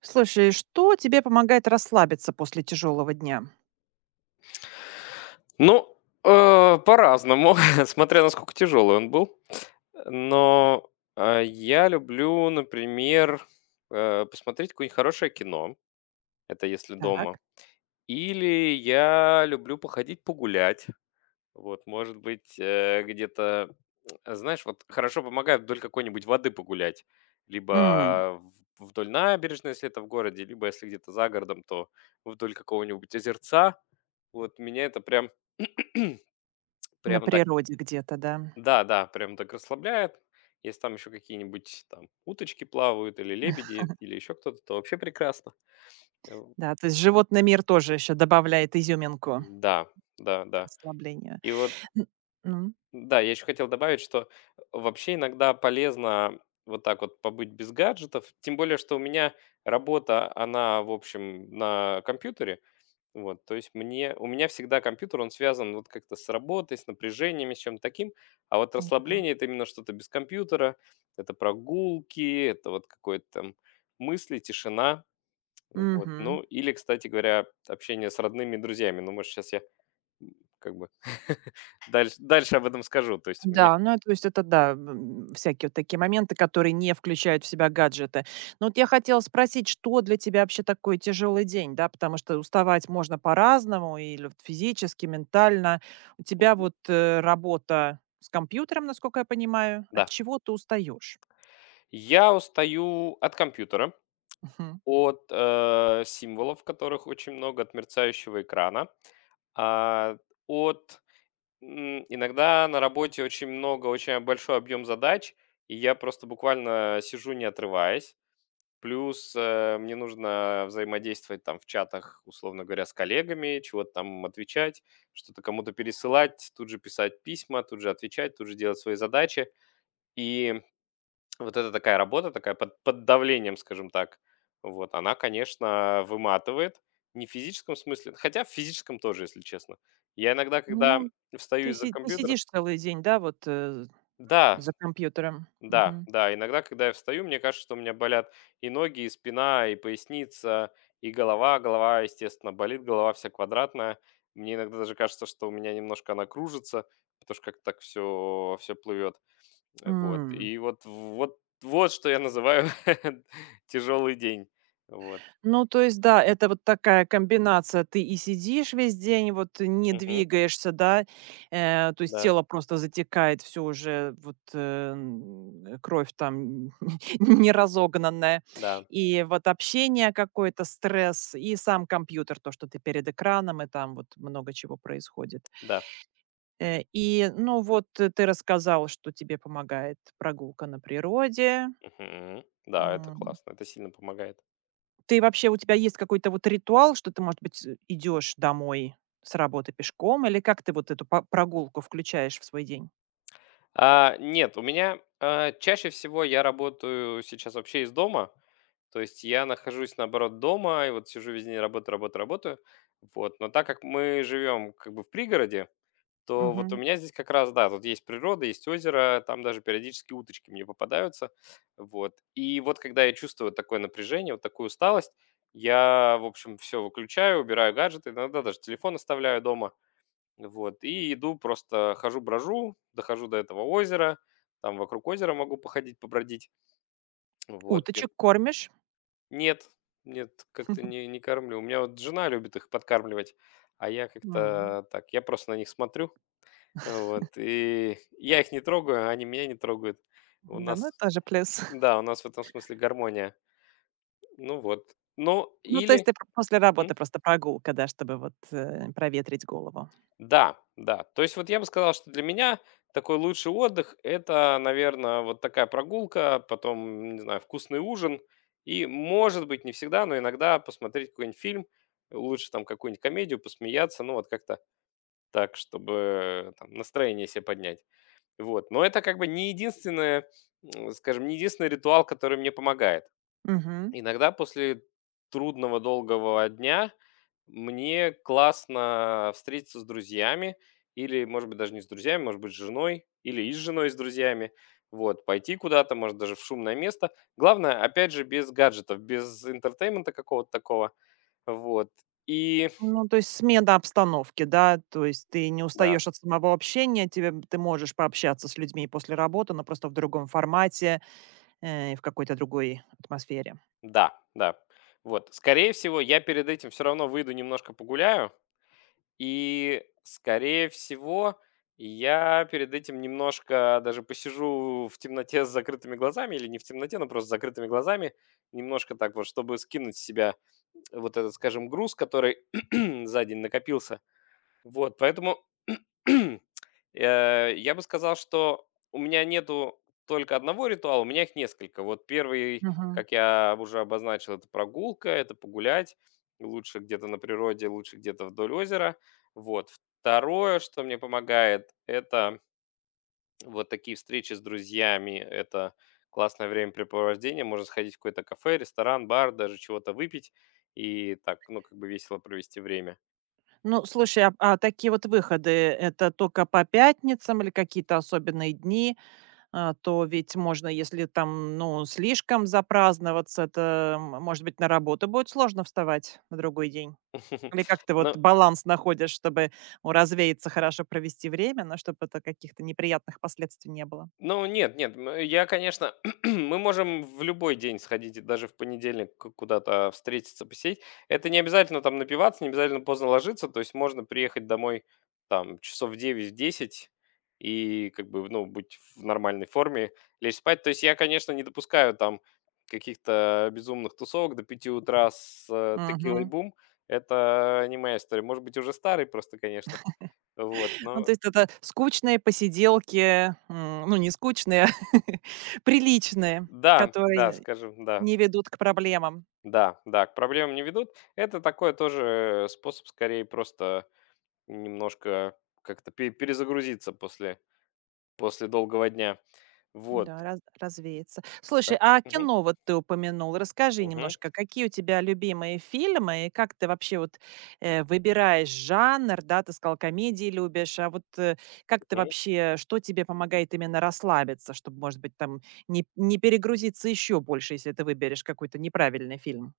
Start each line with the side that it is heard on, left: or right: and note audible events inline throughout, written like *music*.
right: Слушай, что тебе помогает расслабиться после тяжелого дня?
left: Ну, по-разному, *laughs* смотря насколько тяжелый он был. Но, я люблю, например, посмотреть какое-нибудь хорошее кино. Это если дома.
right: Так.
left: Или я люблю походить погулять. Вот, может быть, где-то, знаешь, вот хорошо помогает вдоль какой-нибудь воды погулять.
right: М,
left: Либо в вдоль набережной, если это в городе, либо если где-то за городом, то вдоль какого-нибудь озерца. Вот меня это прям
right: на
left: прямо так.
right: природе где-то, да?
left: Да, да, прям так расслабляет. Если там еще какие-нибудь там уточки плавают или лебеди, или еще кто-то, то вообще прекрасно. Э,
right: Да, то есть животный мир тоже еще добавляет изюминку
left: Да, да,
right: к
left: да.
right: расслаблению.
left: И вот,
right: Н ну,
left: да, я еще хотел добавить, что вообще иногда полезно вот так вот побыть без гаджетов, тем более, что у меня работа, она, в общем, на компьютере. Вот, то есть мне у меня всегда компьютер, он связан вот как-то с работой, с напряжениями, с чем-то таким, а вот
right: ну да.
left: расслабление— это именно что-то без компьютера, это прогулки, это вот какое-то там мысли, тишина, вот, ну, или, кстати говоря, общение с родными и друзьями, ну, может, сейчас я как бы дальше об этом скажу, то есть у меня,
right: Да, ну, то есть это да, всякие вот такие моменты, которые не включают в себя гаджеты. Но вот я хотела спросить, что для тебя вообще такой тяжелый день, да, потому что уставать можно по-разному, или вот физически, ментально. У тебя
left: м,
right: вот работа с компьютером, насколько я понимаю, от
left: да.
right: чего ты устаешь?
left: Я устаю от компьютера,
right: Мгм.
left: от символов, которых очень много, от мерцающего экрана, а, от иногда на работе очень много, очень большой объем задач, и я просто буквально сижу, не отрываясь. Плюс мне нужно взаимодействовать там в чатах, условно говоря, с коллегами, чего-то там отвечать, что-то кому-то пересылать, тут же писать письма, тут же отвечать, тут же делать свои задачи. И вот это такая работа, такая под давлением, скажем так, вот, она, конечно, выматывает. Не в физическом смысле, хотя в физическом тоже, если честно. Я иногда, когда
right: Ну,
left: встаю из-за
right: не
left: компьютера,
right: сидишь целый день, да,
left: да,
right: за компьютером.
left: да,
right: Мгм.
left: да. Иногда, когда я встаю, мне кажется, что у меня болят и ноги, и спина, и поясница, и голова. Голова, естественно, болит, голова вся квадратная. Мне иногда даже кажется, что у меня немножко она кружится, потому что как так все плывет. Вот.
right: М.
left: И вот что я называю *laughs* тяжелый день. Вот.
right: Ну, то есть, да, это вот такая комбинация. Ты и сидишь весь день, вот не
left: Мгм.
right: двигаешься, да, то есть
left: Да,
right: тело просто затекает, все уже, кровь там *laughs* не разогнанная.
left: да,
right: И вот общение какое-то, стресс, и сам компьютер, то, что ты перед экраном, и там вот много чего происходит.
left: да.
right: И, ну, ты рассказал, что тебе помогает прогулка на природе.
left: Мгм. Да, это классно, это сильно помогает.
right: Ты вообще, у тебя есть какой-то вот ритуал, что ты, может быть, идешь домой с работы пешком, или как ты вот эту по прогулку включаешь в свой день?
left: Нет, у меня чаще всего я работаю сейчас вообще из дома. То есть я нахожусь, наоборот, дома, и вот сижу весь день, работаю, работаю, работаю. Вот. Но так как мы живем как бы в пригороде, то вот у
right: Мгм.
left: меня здесь как раз, да, тут есть природа, есть озеро, там даже периодически уточки мне попадаются. Вот. И вот когда я чувствую такое напряжение, вот такую усталость, я, в общем, все выключаю, убираю гаджеты, иногда даже телефон оставляю дома, вот, и иду просто хожу-брожу, дохожу до этого озера, там вокруг озера могу походить, побродить. Вот.
right: Уточек кормишь?
left: Нет, нет, как-то не кормлю. У меня вот жена любит их подкармливать, а я
right: М.
left: как-то так, я просто на них смотрю, вот, и я их не трогаю, они меня не трогают. У
right: Да, ну
left: нас,
right: это тоже плюс. *laughs*
left: да, у нас в этом смысле гармония. Ну вот. Ну,
right: Ну, то есть
left: или...
right: ты п после работы просто прогулка, да, чтобы вот, проветрить голову.
left: Да, да. То есть вот я бы сказал, что для меня такой лучший отдых— это, наверное, вот такая прогулка, потом, не знаю, вкусный ужин и, может быть, не всегда, но иногда посмотреть какой-нибудь фильм, лучше там какую-нибудь комедию, посмеяться, ну, вот как-то так, чтобы там настроение себе поднять. Вот, но это как бы не единственное, скажем, не единственный ритуал, который мне помогает.
right: Мгм.
left: Иногда после трудного долгого дня мне классно встретиться с друзьями или, может быть, даже не с друзьями, может быть, с женой или и с женой, и с друзьями. Вот, пойти куда-то, может, даже в шумное место. Главное, опять же, без гаджетов, без интертеймента какого-то такого. Вот. И
right: Ну, то есть смена обстановки, да, то есть ты не
left: да,
right: устаешь от самого общения, тебе ты можешь пообщаться с людьми после работы, но просто в другом формате, и в какой-то другой атмосфере.
left: да, да. Вот. Скорее всего, я перед этим все равно выйду немножко погуляю, и, скорее всего, я перед этим немножко даже посижу в темноте с закрытыми глазами, или не в темноте, но просто с закрытыми глазами, немножко так вот, чтобы скинуть с себя вот этот, скажем, груз, который *clears throat* за день накопился. Вот, поэтому *clears throat* я бы сказал, что у меня нету только одного ритуала, у меня их несколько. Вот первый, как я уже обозначил, это прогулка, это погулять. Лучше где-то на природе, лучше где-то вдоль озера. Вот. Второе, что мне помогает, это вот такие встречи с друзьями. Это классное времяпрепровождение. Можно сходить в какое-то кафе, ресторан, бар, даже чего-то выпить и так, ну, как бы весело провести время.
right: Ну, слушай, а такие вот выходы — это только по пятницам или какие-то особенные дни? А, то ведь можно, если там, ну, слишком запраздноваться, это, может быть, на работу будет сложно вставать на другой день? Или как
left: *laughs*
right: ты
left: Но
right: вот баланс находишь, чтобы, ну, развеяться, хорошо провести время, но чтобы это каких-то неприятных последствий не было?
left: Ну, нет, нет, я, конечно, *clears throat* мы можем в любой день сходить, и даже в понедельник куда-то встретиться, посидеть. Это не обязательно там напиваться, не обязательно поздно ложиться, то есть можно приехать домой там часов в 9 десять и как бы, ну, быть в нормальной форме, лечь спать. То есть я, конечно, не допускаю там каких-то безумных тусовок до 5 утра с текилой
right: Мгм.
left: бум. Это не моя история. Может быть, уже старый просто, конечно. Вот,
right: Ну,
left: но
right: то есть это скучные посиделки, ну, не скучные, *laughs* приличные,
left: да, да,
right: которые
left: скажем, да.
right: не ведут к проблемам.
left: Да, да, к проблемам не ведут. Это такой тоже способ, скорее, просто немножко как-то перезагрузиться после долгого дня. Вот.
right: Да, раз развеется.
left: Э,
right: Слушай, а
left: Мгм,
right: кино вот ты упомянул. Расскажи
left: мгм,
right: немножко, какие у тебя любимые фильмы и как ты вообще вот, выбираешь жанр? Да, ты сказал, комедии любишь. А вот, как ты
left: мгм.
right: вообще что тебе помогает именно расслабиться, чтобы, может быть, там не перегрузиться еще больше, если ты выберешь какой-то неправильный фильм?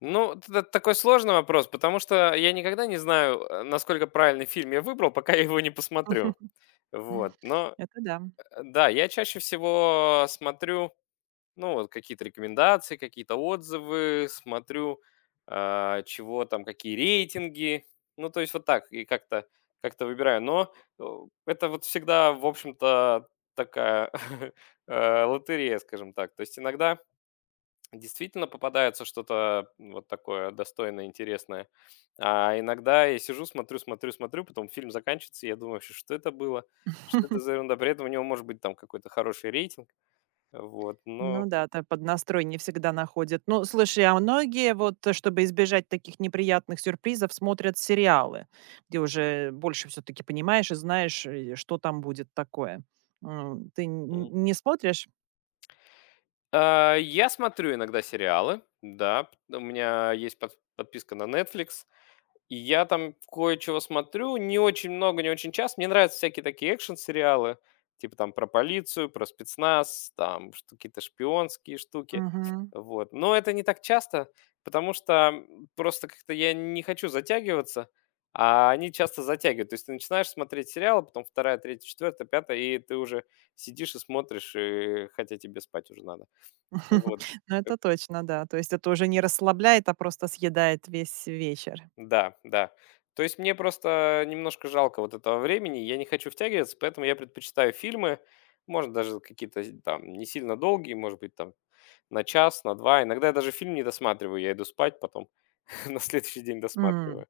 left: Ну, это такой сложный вопрос, потому что я никогда не знаю, насколько правильный фильм я выбрал, пока я его не посмотрю.
right: М.
left: Вот. Но
right: Это да.
left: да, я чаще всего смотрю. Ну, вот какие-то рекомендации, какие-то отзывы, смотрю, чего там, какие рейтинги. Ну, то есть вот так, и как-то выбираю. Но э, это вот всегда, в общем-то, такая *laughs* лотерея, скажем так. То есть иногда действительно попадается что-то вот такое достойное, интересное. А иногда я сижу, смотрю, смотрю, смотрю, потом фильм заканчивается, и я думаю, вообще, что это было, что это за ерунда. При этом у него может быть там какой-то хороший рейтинг. Вот,
right: Ну
left: но...
right: да, та под настрой не всегда находят. Ну, слушай, а многие вот, чтобы избежать таких неприятных сюрпризов, смотрят сериалы, где уже больше все-таки понимаешь и знаешь, что там будет такое. М. Ты не смотришь?
left: Я смотрю иногда сериалы, да. У меня есть подписка на Netflix. И я там кое-чего смотрю, не очень много, не очень часто. Мне нравятся всякие такие экшн-сериалы, типа там про полицию, про спецназ, там какие-то шпионские штуки.
right: Мгм.
left: Вот. Но это не так часто, потому что просто как-то я не хочу затягиваться, а они часто затягивают. То есть ты начинаешь смотреть сериалы, потом вторая, третья, четвертая, пятая, и ты уже сидишь и смотришь, и хотя тебе спать уже надо. Вот.
right: *laughs* Ну,
left: Эт
right: это точно, да. То есть это уже не расслабляет, а просто съедает весь вечер.
left: Да, да. То есть мне просто немножко жалко вот этого времени. Я не хочу втягиваться, поэтому я предпочитаю фильмы. Может, даже какие-то з там не сильно долгие, может быть, там на час, на 2. Иногда я даже фильм не досматриваю, я иду спать, потом *laughs* на следующий день
right: М.
left: досматриваю.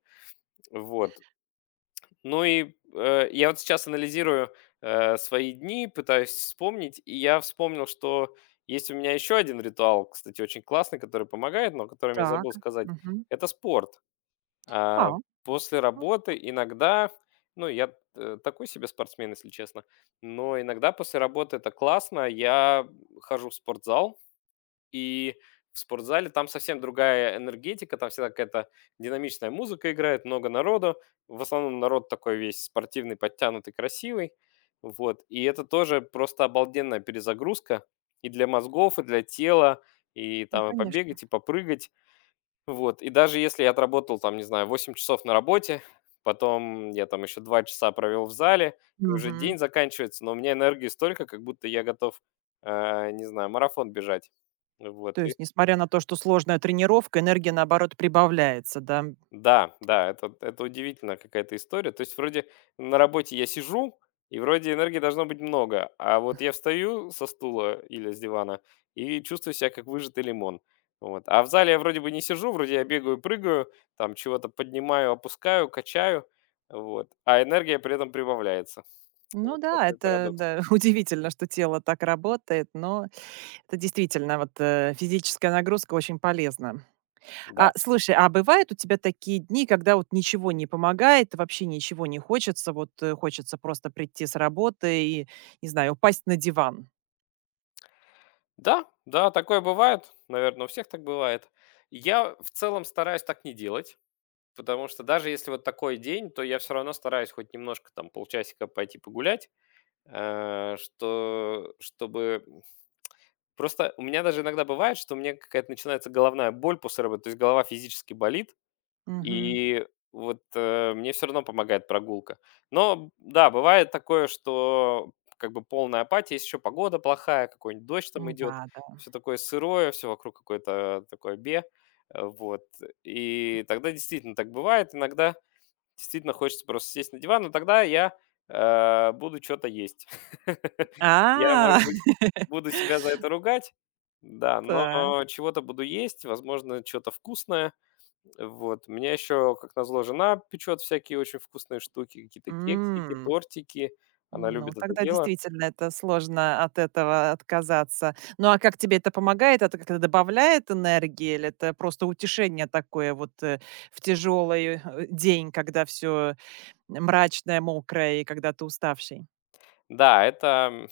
left: Вот. Ну и, я вот сейчас анализирую, свои дни, пытаюсь вспомнить, и я вспомнил, что есть у меня еще один ритуал, кстати, очень классный, который помогает, но о котором я
right: Так.
left: забыл сказать.
right: Мгм.
left: Это спорт. А,
right: А,
left: после
right: ну,
left: работы иногда, ну, я, такой себе спортсмен, если честно, но иногда после работы это классно. Я хожу в спортзал, и в спортзале там совсем другая энергетика, там всегда какая-то динамичная музыка играет, много народу. В основном народ такой весь спортивный, подтянутый, красивый. Вот. И это тоже просто обалденная перезагрузка и для мозгов, и для тела, и
right: ну,
left: там и
right: конечно.
left: побегать, и попрыгать. Вот, и даже если я отработал там, не знаю, 8 часов на работе, потом я там еще 2 часа провел в зале, и уже
right: Мгм.
left: день заканчивается, но у меня энергии столько, как будто я готов, не знаю, марафон бежать. Вот.
right: То есть, несмотря на то, что сложная тренировка, энергия, наоборот, прибавляется, да?
left: Да, да, это удивительная какая-то история. То есть вроде на работе я сижу, и вроде энергии должно быть много, а вот я встаю со стула или с дивана и чувствую себя как выжатый лимон. Вот. А в зале я вроде бы не сижу, вроде я бегаю, прыгаю, там чего-то поднимаю, опускаю, качаю, вот. А энергия при этом прибавляется. Вот
right: Ну да,
left: такой
right: это
left: парадокс.
right: да, *laughs* удивительно, что тело так работает, но это действительно вот физическая нагрузка очень полезна. А,
left: Да.
right: слушай, а бывают у тебя такие дни, когда вот ничего не помогает, вообще ничего не хочется, хочется просто прийти с работы и, не знаю, упасть на диван?
left: Да, да, такое бывает. Наверное, у всех так бывает. Я в целом стараюсь так не делать. Потому что даже если вот такой день, то я все равно стараюсь хоть немножко там полчасика пойти погулять, э, что чтобы просто у меня даже иногда бывает, что у меня какая-то начинается головная боль после работы, то есть голова физически болит,
right: Мгм.
left: и вот, мне все равно помогает прогулка. Но да, бывает такое, что как бы полная апатия, есть еще погода плохая, какой-нибудь дождь там идет,
right: Да, да.
left: все такое сырое, все вокруг какое-то такое вот. И тогда действительно так бывает иногда, действительно хочется просто сесть на диван, но тогда я, буду что то есть. *laughs* Я,
right: А,
left: может быть,
right: *laughs*
left: буду себя за это ругать, да,
right: так.
left: но чего-то буду есть, возможно, что то вкусное. Вот. У меня еще, как назло, жена печет всякие очень вкусные штуки, какие-то кексики,
right: М.
left: тортики. Она
right: Ну,
left: любит это
right: тогда
left: дело.
right: действительно это сложно от этого отказаться. Ну, а как тебе это помогает? Это как-то добавляет энергии или это просто утешение такое в тяжелый день, когда все мрачное, мокрое и когда ты уставший?
left: Да, это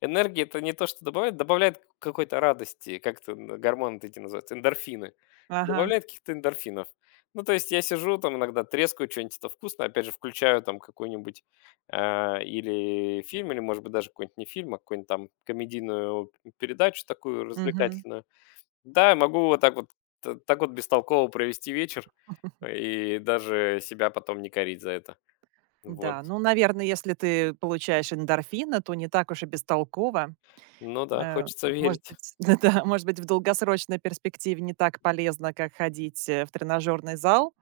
left: энергии— это не то, что добавляет какой-то радости, как это н гормоны-то эти называются, эндорфины.
right: Ага.
left: Добавляет каких-то эндорфинов. Ну, то есть я сижу там иногда трескаю что нибудь это вкусное, опять же, включаю там какой-нибудь, или фильм, или, может быть, даже какой-нибудь не фильм, а какую-нибудь там комедийную передачу такую
right: Мгм.
left: развлекательную. Да, могу вот так вот т так вот бестолково провести вечер и даже себя потом не корить за это. Вот.
right: Да, ну, наверное, если ты получаешь эндорфина, то не так уж и бестолково.
left: Ну да,
right: Э,
left: хочется
right: Может
left: верить.
right: быть, *laughs* да, может быть, в долгосрочной перспективе не так полезно, как ходить в тренажерный зал.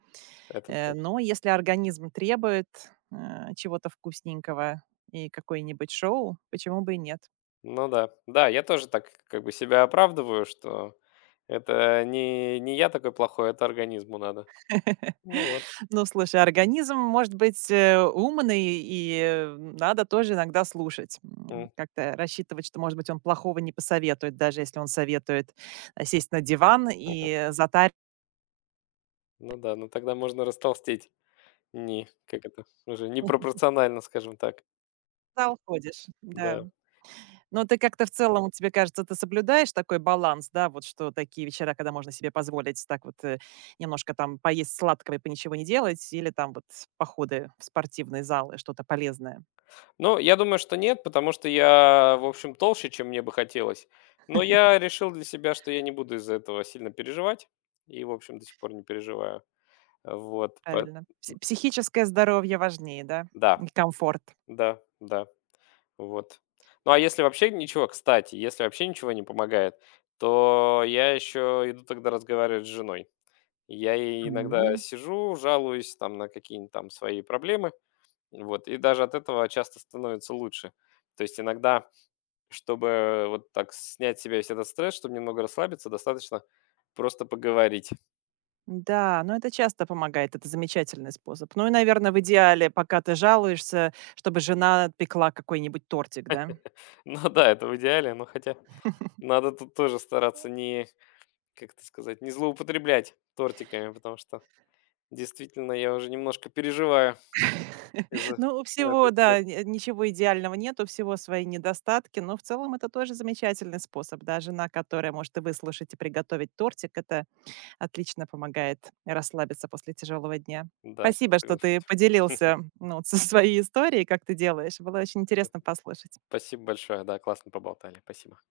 left: Это точно.
right: Но если организм требует, э, чего-то вкусненького и какое-нибудь шоу, почему бы и нет?
left: Ну да. Да, я тоже так как бы себя оправдываю, что это не я такой плохой, это организму надо. Ну вот.
right: Ну, слушай, организм может быть, умный, и, надо тоже иногда слушать.
left: М,
right: Как-то рассчитывать, что, может быть, он плохого не посоветует, даже если он советует, сесть на диван
left: *laughs* Мгм.
right: и затаривать,
left: Ну да, ну тогда можно растолстеть. Не, как это, уже непропорционально, скажем так.
right: куда уходишь. *laughs* Да.
left: Да.
right: Но ты как-то в целом, вот тебе кажется, ты соблюдаешь такой баланс, да, вот что такие вечера, когда можно себе позволить так вот немножко там поесть сладкого и по ничего не делать, или там вот походы в спортивные залы, что-то полезное.
left: Ну, я думаю, что нет, потому что я, в общем, толще, чем мне бы хотелось. Но я решил для себя, что я не буду из-за этого сильно переживать. И, в общем, до сих пор не переживаю. Вот.
right: Правильно. Психическое здоровье важнее, да,
left: Да,
right: и комфорт.
left: да, да. Вот. Ну, а если вообще ничего, кстати, если вообще ничего не помогает, то я еще иду тогда разговаривать с женой. Я ей иногда
right: М.
left: сижу, жалуюсь там на какие-нибудь там свои проблемы, вот, и даже от этого часто становится лучше. То есть иногда, чтобы вот так снять с себя весь этот стресс, чтобы немного расслабиться, достаточно просто поговорить. *laughs*
right: Да, но это часто помогает, это замечательный способ. Ну и, наверное, в идеале, пока ты жалуешься, чтобы жена пекла какой-нибудь тортик, да?
left: Ну да, это в идеале, но хотя надо тут тоже стараться не, как это сказать, не злоупотреблять тортиками, потому что действительно, я уже немножко переживаю
right: *laughs*
left: из-за
right: Ну, у
left: на этот
right: всего,
left: счет.
right: да, ничего идеального нет, у всего свои недостатки, но в целом это тоже замечательный способ. Да, жена, которая может и выслушать, и приготовить тортик, это отлично помогает расслабиться после тяжелого дня.
left: Да, тут
right: Спасибо, что ты
left: соглашусь.
right: поделился ну, *laughs* со своей историей, как ты делаешь. Было очень интересно послушать.
left: Спасибо большое. Да, классно поболтали. Спасибо.